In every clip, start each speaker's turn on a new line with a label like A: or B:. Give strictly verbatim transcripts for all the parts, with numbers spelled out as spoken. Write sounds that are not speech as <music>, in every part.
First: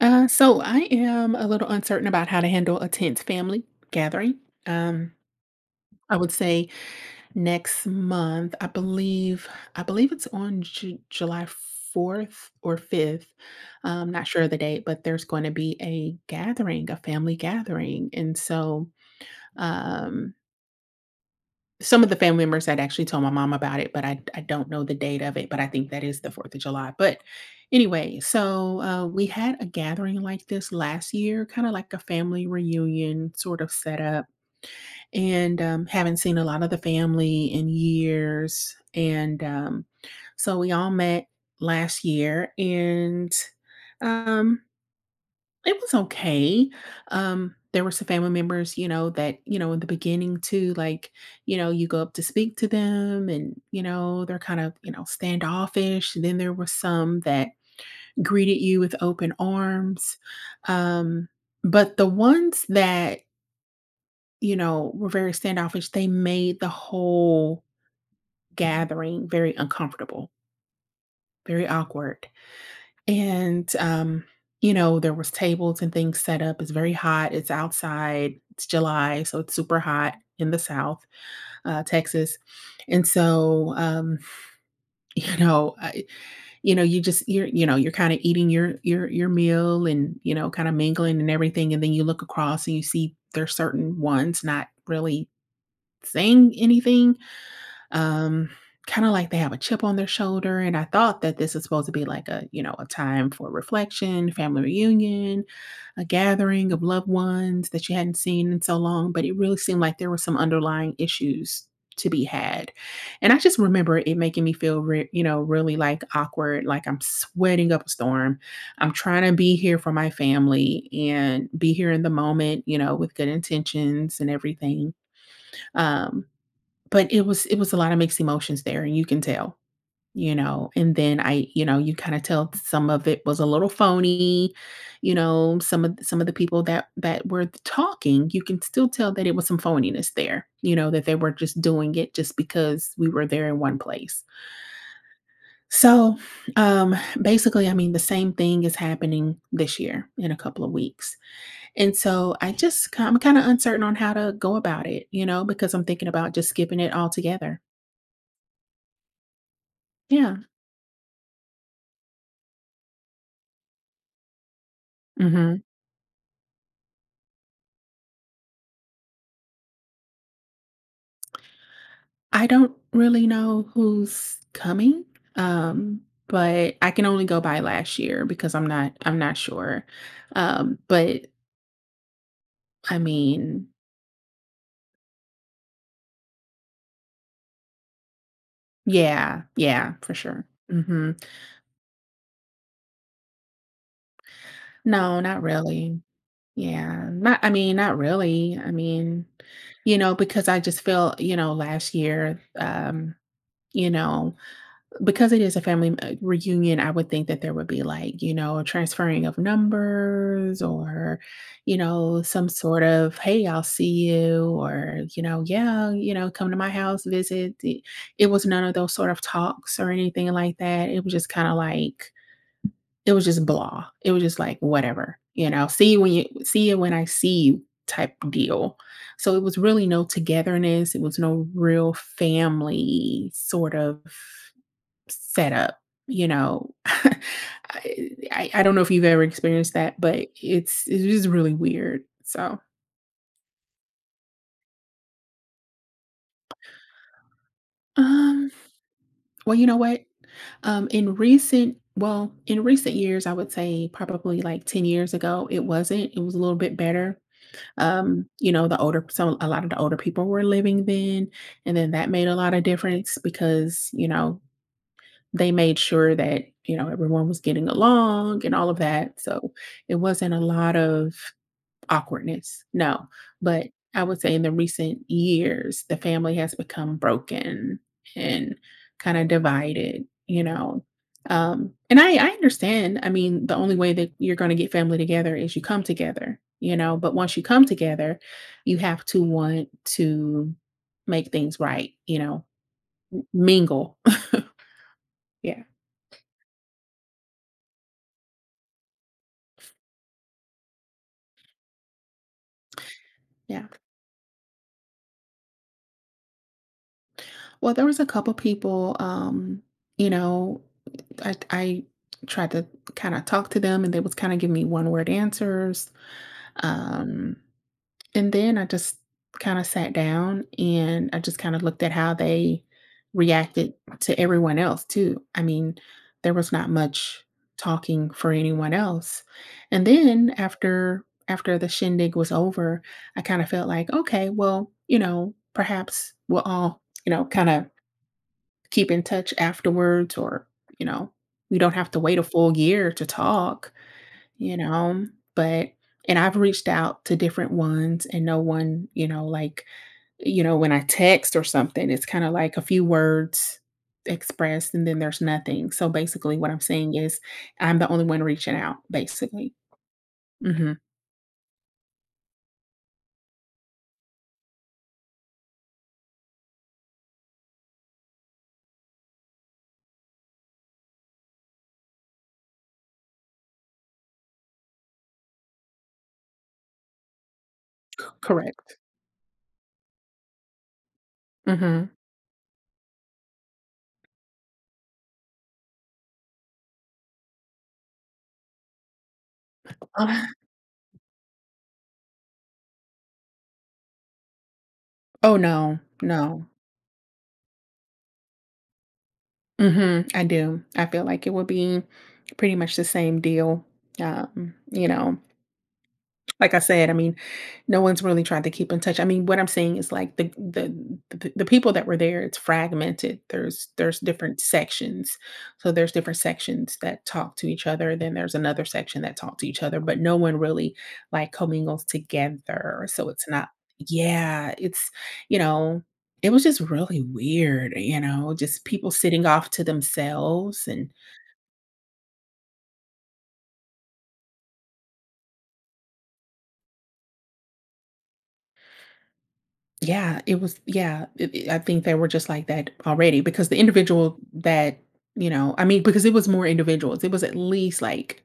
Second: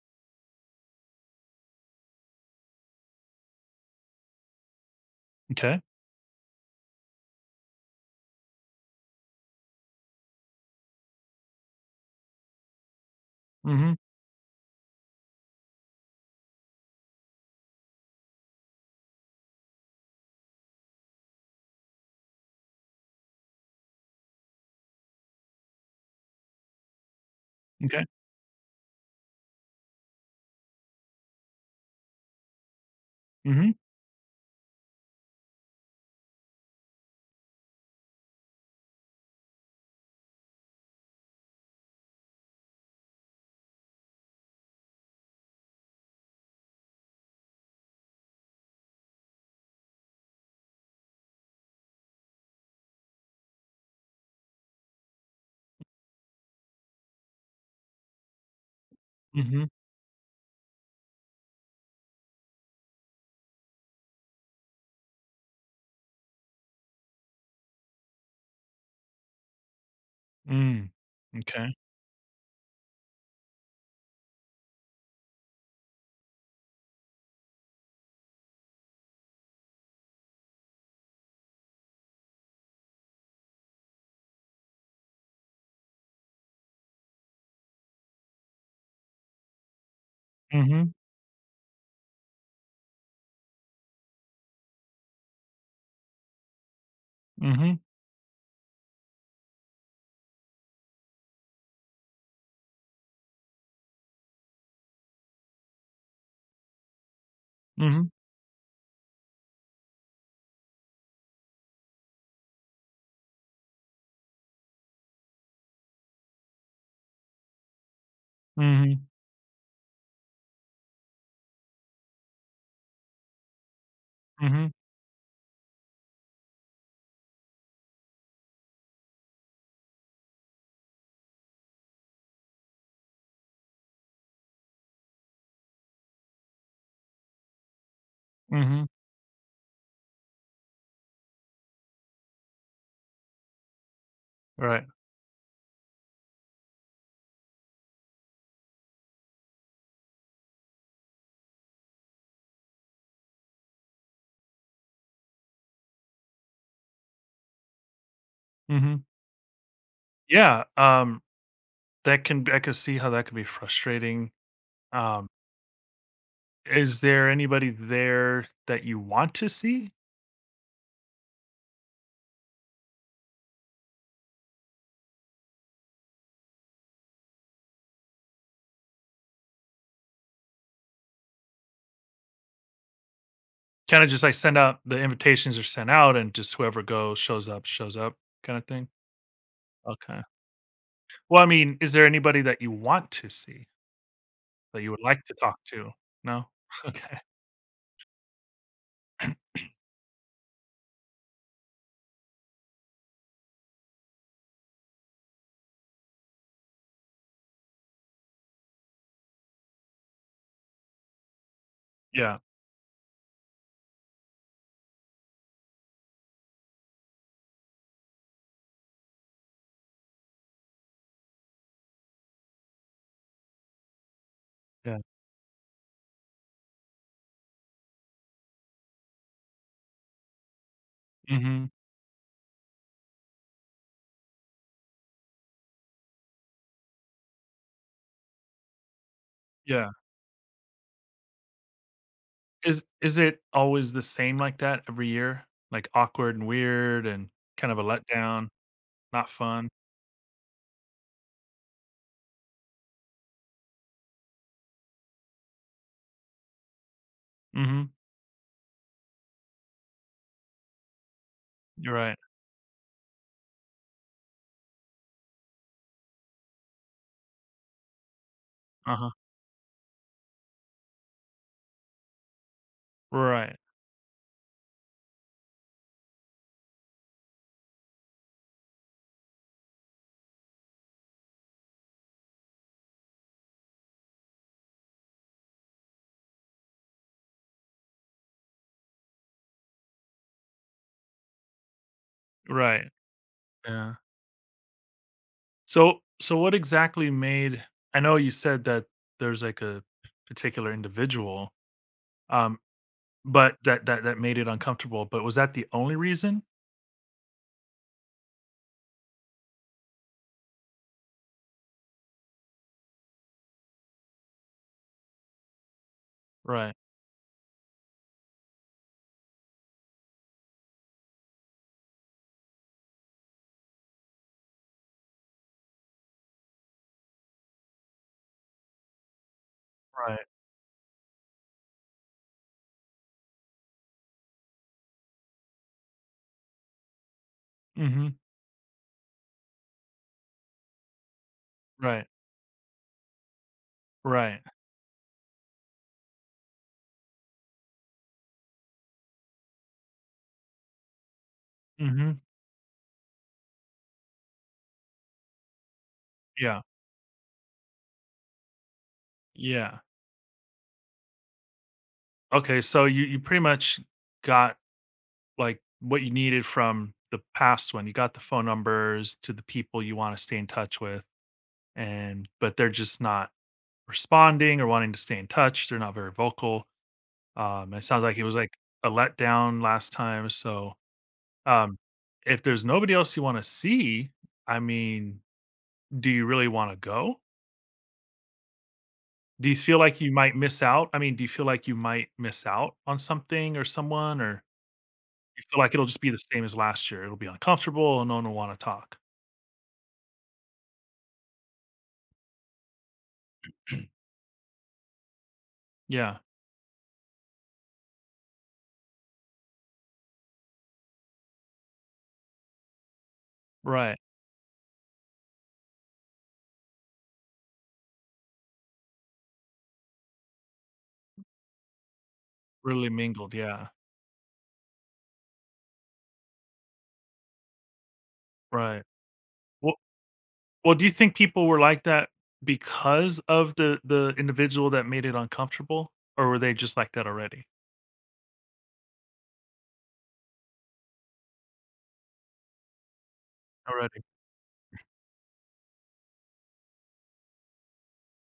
A: Uh, so I am a little uncertain about how to handle a tense family gathering. Um,
B: Okay.
A: I would say next month. I believe I believe it's on Ju- July fourth or fifth.
B: Mhm.
A: Um, not sure of the date, but there's going to be a gathering, a family gathering, and so um, some of the family members had actually told my mom about it, but I I don't know the date of it, but I think that is the fourth of July, but
B: Okay.
A: anyway, so, uh, we had a gathering like this last year, kinda like a family reunion sort of
B: Mhm.
A: setup, and, um, haven't seen a lot of the family in years, and, um, so we all met last year, and, um it was okay. Um, there were some family members, you know, that, you know, in the beginning too, like, you know, you go up to speak to them and, you know, they're kind of, you know, standoffish. Then there were some that greeted you with open
B: Mhm.
A: arms. Um, but the ones that, you know, were very standoffish, they made the whole gathering very uncomfortable,
B: Mm.
A: very
B: Okay.
A: awkward. And, um, you know, there was tables and things set up. It's very hot. It's outside. It's July, so it's super hot in the South, uh, Texas. And so, um, <laughs> you know, I, you know, you just you're you know you're kind of eating your your your meal and you know kind of
B: Mhm.
A: mingling and everything, and then you look across and you see there's certain ones not really saying anything
B: Mhm.
A: um, kinda like they have a chip on their shoulder, and I thought that this is supposed to be like a, you know, a time for reflection, family reunion, a gathering of loved ones that you
B: Mhm.
A: hadn't seen in so long, but it really seemed like there were some underlying issues to be had, and I just remember it making me feel re you know, really, like, awkward, like I'm sweating up a storm. I'm
B: Mhm.
A: trying to be here for my family and be here in the moment, you know, with good intentions and
B: Mhm.
A: everything, um but it was it was a lot of mixed emotions there, and you can tell, you know, and then I you know, you kinda tell some of it was a little phony, you know, some of some of the people that that were talking, you can
B: Mhm.
A: still tell that it was some phoniness there, you know, that they were just doing it just because we were there in one place.
B: Right.
A: So, um, basically, I mean, the same thing is happening this year in a couple of weeks, and so I just I'm kinda uncertain on how to go about it, you know, because I'm thinking about just skipping it altogether.
B: Mhm.
A: Yeah.
B: Yeah, um, that can I could see how that could be frustrating. Um,
A: Mhm.
B: is there anybody there that you want to see?
A: I don't really know who's coming, um, but I can only go by last year because I'm not I'm not sure. Um, but I mean,
B: Kinda just, like, send out the invitations are sent out and just whoever goes shows up, shows up kinda thing?
A: yeah, yeah, for
B: Okay.
A: sure. Mhm.
B: Well, I mean, is there anybody that you want to see, that you would
A: No,
B: like to
A: not
B: talk to?
A: really.
B: No? <laughs>
A: Yeah,
B: Okay.
A: not I mean, not really. I mean, you know, because I just feel, you know, last year, um, you know, because it is a family uh, reunion, I would think that there would be like, you know, transferring of numbers or, you know,
B: Yeah.
A: some sort of, hey, I'll see you or, you know, yeah, you know, come to my house, visit. It, it was none of those sort of talks or anything like that. It was just kind of like, it was just blah. It was just like,
B: Yeah.
A: whatever, you know, see you when you see you when I see you type deal. So it was really no togetherness. It was no
B: Mhm.
A: real family sort of setup, you know? <laughs> I I I don't know if you've ever experienced
B: Yeah.
A: that, but it's it is really weird, so
B: Is is it always the same like that every year? Like, awkward and weird and kind of a letdown,
A: Um,
B: not
A: well, you
B: fun?
A: know what? Um, in recent Well, in recent years, I would say probably like ten years ago, it wasn't. It was a little bit better.
B: Mhm.
A: Um, you know, the older so a lot of the older people were living then, and then
B: You're
A: that
B: right.
A: made a lot of difference because, you know, they made sure that, you know, everyone was getting along and all of
B: Uh-huh.
A: that. So it wasn't a lot of awkwardness, no,
B: Right.
A: but I would say in the recent years, the family has become broken and kinda divided, you know? Um, and I I understand, I mean, the only way that you're gonna get family together is you come together, you know? But once you come together, you have to want to make things right, you know?
B: Right. Yeah.
A: Mingle. <laughs> Yeah,
B: So so what exactly made I know you said that there's, like, a particular individual, um, but
A: yeah.
B: that that that made it uncomfortable, but was that the only reason?
A: Well, there was a couple people, um, you know, I I tried to kinda talk to them, and they was kinda giving me one-word answers,
B: Right.
A: um, and then I just kinda sat down, and I just kinda looked at how they reacted to everyone else too. I mean, there was not much talking for anyone else, and
B: Right.
A: then after after the shindig was over, I kinda felt like, "Okay, well, you know, perhaps we'll all, you know, kinda
B: Mhm.
A: keep in touch afterwards or, you know, we don't have to
B: Right.
A: wait a full year to talk,
B: Right.
A: you know, but and I've reached out to different ones and no one, you know, like, you know, when I text or something, it's
B: Mhm.
A: kind of like a few words expressed and then there's nothing. So basically what I'm
B: Yeah.
A: saying is I'm the only one reaching out basically.
B: Yeah.
A: Mhm.
B: Okay, so you you pretty much got like what you needed from the past one. You got the phone numbers to the people you want to stay in touch with, and but they're just not responding or wanting to stay in touch. They're not very vocal. Um, it sounds like it was like
A: Correct.
B: a letdown last time. So, um,
A: Mhm.
B: if there's nobody else you want to see, I mean, do you really want to go? Do you feel like you might miss out? I mean, do you feel like you might miss out on something or someone, or
A: Oh
B: you feel like
A: no.
B: it'll just be the same
A: No.
B: as last year? It'll be uncomfortable and no one will want to talk.
A: Mhm, I do. I feel like it would be pretty much the same deal. Um, you know,
B: Yeah.
A: like I said, I mean, no one's really tried to keep in touch. I mean, what I'm saying is like the the the, the people that were there, it's fragmented. There's
B: Right,
A: there's different sections. So there's different sections that talk to each other. Then there's another section that talk to each other, but no one really like commingles
B: really
A: together. So it's
B: mingled,
A: not
B: yeah,
A: yeah, it's you know, it was just really weird, you know, just
B: right.
A: people sitting off to
B: Well
A: themselves
B: well, do you
A: and
B: think people were like that because of the the individual that made it uncomfortable, or were they just like that already?
A: yeah, it was yeah, it it I think they were just like that already because the
B: Already.
A: individual that, you know I mean, because it was more individuals, it was at least, like,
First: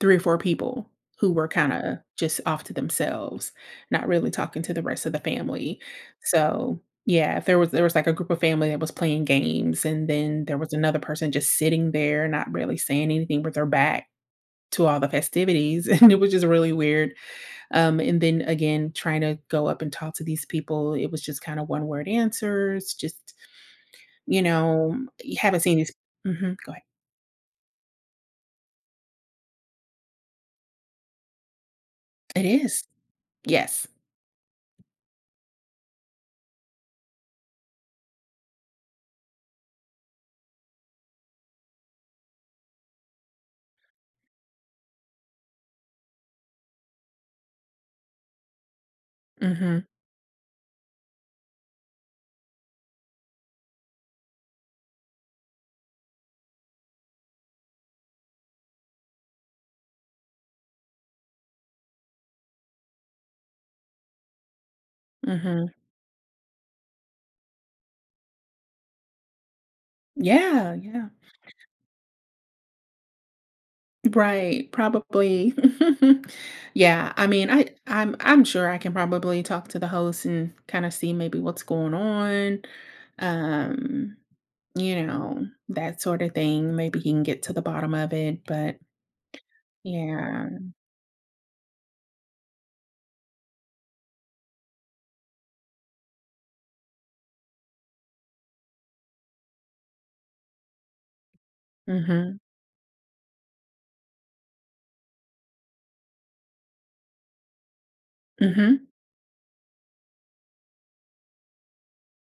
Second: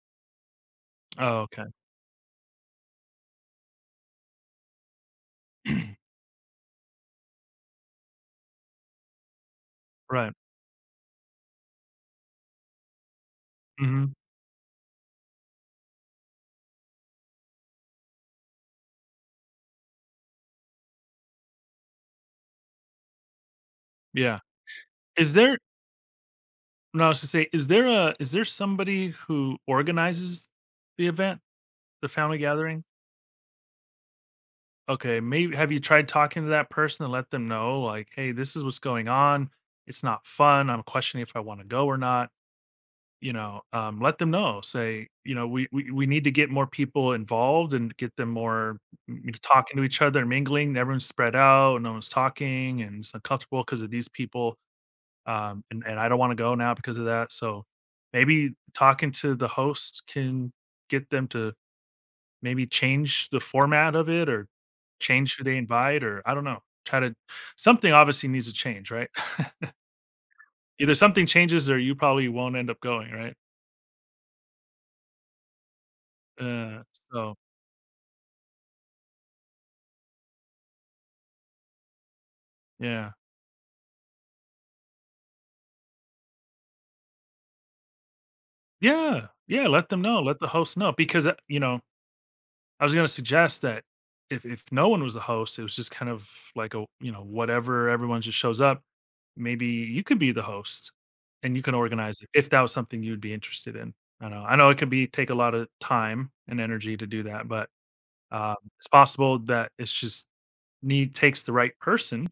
A: three or four people who
B: Oh,
A: were
B: okay.
A: kinda just off to themselves, not really talking to the rest of the family.
B: <clears throat>
A: So, yeah, if there was there was, like, a group of family that was playing games, and
B: Right.
A: then there was another person just sitting there, not really saying anything with their back
B: Mhm.
A: to all the festivities, <laughs> and it was just really weird um, and then again, trying to go up and talk to these people, it was just kind of one word answers, just,
B: Yeah.
A: you know,
B: Is
A: you
B: there
A: haven't seen these mhm, go ahead.
B: No, I was to say, is there a is there somebody who organizes the event, the family
A: It
B: gathering?
A: is. Yes.
B: Okay, maybe have you tried talking to that person and let them know, like, "Hey, this is what's going on. It's not fun. I'm questioning if I wanna go or not." You know, um, let them know. Say, you know, we, we we need to get more people involved and get them more m- m- talking to
A: Mhm,
B: each other, and mingling. Everyone's spread out, no one's talking, and it's uncomfortable because of these people. Um, and and I don't want to go now because of that. So maybe talking to the host can get them to maybe change the format of it or change who they
A: mhm.
B: invite or I don't know. Try to Something obviously needs to change, right? <laughs>
A: Yeah,
B: Either
A: yeah.
B: something changes or you probably won't end up going, right?
A: Right, probably. <laughs>
B: Uh,
A: Yeah, I
B: so
A: mean, I I'm I'm sure I can probably talk to the host and kind of see maybe what's going on,
B: Yeah.
A: um, you know, that sort of thing. Maybe he can get to the bottom of it, but
B: Yeah. Yeah, let them know, let the
A: yeah.
B: host know because, uh, you know, I was gonna suggest that if if no one was the host, it was just kind of like a, you know, whatever, everyone just shows up, maybe you could be the host and you can organize it
A: Mhm,
B: if that was something you'd be interested in. I know I know it could be take a lot of time and energy to do that, but, um, it's
A: mhm.
B: possible that it's just need takes the right person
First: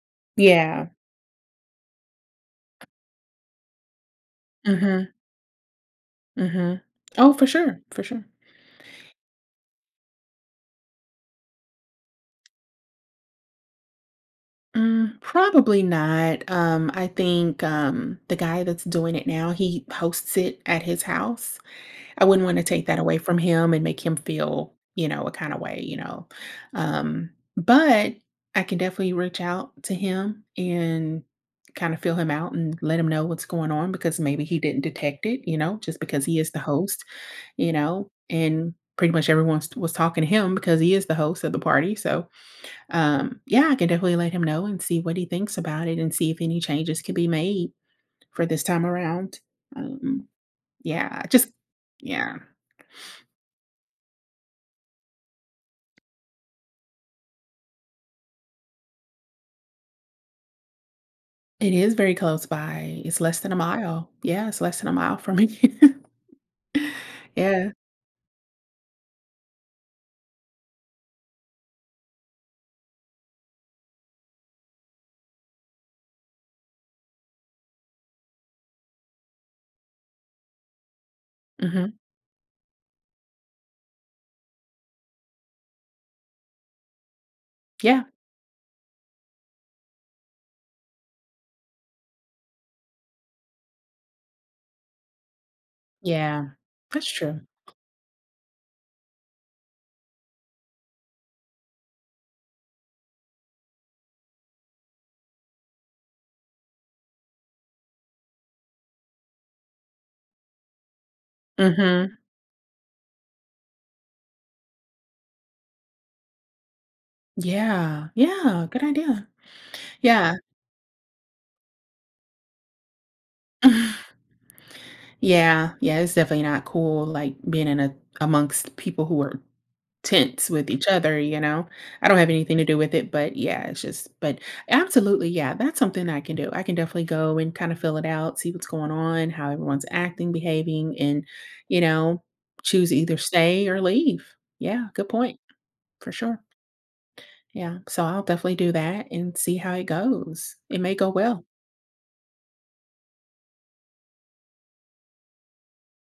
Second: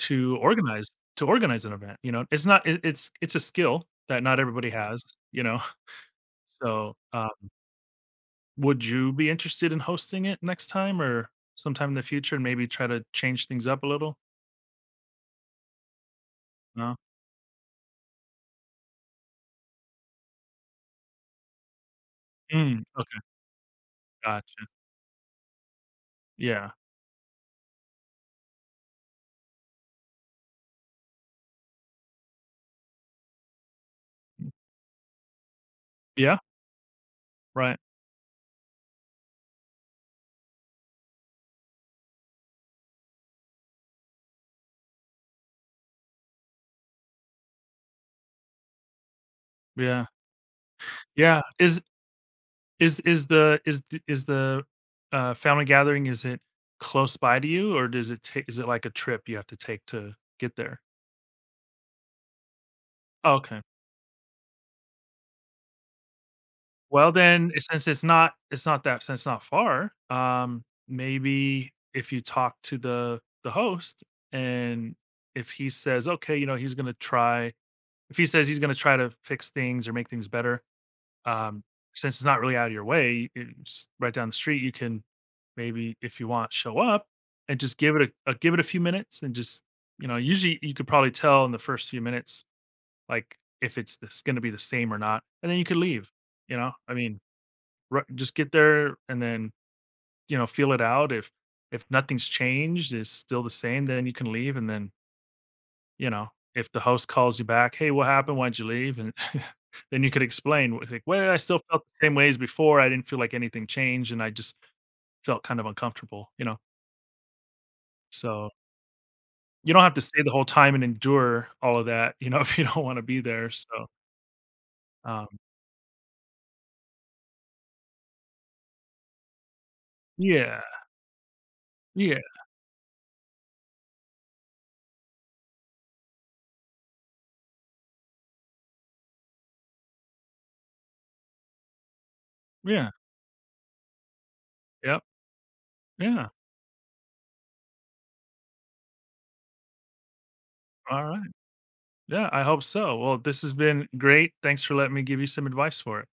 B: to
A: Yeah.
B: organize to organize an event, you know? It's not it it's it's a skill that not everybody has,
A: Mhm,
B: you know? <laughs>
A: mhm.
B: So,
A: Oh, for
B: um
A: sure, for sure.
B: Would you be interested in hosting it next time or sometime in the future and maybe try to change things up a little?
A: Mm, probably not. Um,
B: No?
A: I think, um, the guy that's doing it now, he hosts it at his house. I wouldn't wanna
B: Mm,
A: take that away
B: okay,
A: from him and make him
B: gotcha.
A: feel, you know, a kinda way, you know?
B: Yeah.
A: Um, but I can definitely reach out to him and kinda feel him out and let him know what's going on because maybe
B: Mm,
A: he didn't detect it, you know, just because
B: yeah,
A: he is the host. You
B: right.
A: know, and pretty much everyone was was talking to him because he is the host of the party. So, um, yeah, I can definitely let him know and see what he thinks about it and see if any changes can be made for this time around.
B: Yeah.
A: Um, yeah, I
B: Yeah.
A: just
B: Is
A: Yeah,
B: is is the is the is the, uh, family gathering, is it close by to you, or does it take is it like a trip you have to take to get there?
A: it is very close by. It's
B: Oh,
A: less than a
B: okay.
A: mile. Yeah, it's less than a mile from me. <laughs>
B: Well, then, eh,
A: Yeah.
B: since it's not it's not that since it's not far, um, maybe if you talk to the the host and if he says, "Okay, you know, he's gonna try," if he says he's gonna try to fix things or make things better, um,
A: Hmm.
B: since it's not really out of your way, it's right down the street, you can maybe, if you want, show up and just give it
A: Yeah.
B: a, a give it a few minutes and just, you know, usually you could probably tell in the first few minutes, like if it's this gonna be the same or not, and then you could leave.
A: Yeah.
B: You know, I
A: That's
B: mean,
A: true.
B: Ri just get there and then, you know, feel it out. If if nothing's changed, it's still the same, then you can leave, and then, you know, if the host calls you back, "Hey, what happened? Why'd you leave?" And <laughs> then you could explain, w like, "Well, I still felt the same
A: Hmm.
B: way as before. I didn't feel like anything changed, and I just felt kind of uncomfortable," you know?
A: Yeah.
B: So,
A: Yeah. Good idea.
B: you don't have to stay the
A: Yeah.
B: whole time and endure all of that, you know, <laughs> if you don't wanna be there, so,
A: <laughs>
B: um
A: Yeah, yeah, it's definitely not cool, like, being in a amongst people who are tense
B: yeah.
A: with each other, you know? I don't
B: Yeah.
A: have anything to do with it, but yeah, it's just but absolutely, yeah, that's something I can do. I can definitely go and kinda fill it out, see what's going on, how everyone's acting, behaving, and, you know,
B: Yeah.
A: choose either stay or leave. Yeah,
B: Yep.
A: good point, for
B: Yeah.
A: sure. Yeah, so I'll definitely do that and see how it goes. It may go
B: Alright.
A: well.
B: Yeah, I hope so. Well, this has been great. Thanks for letting me give you some advice for it.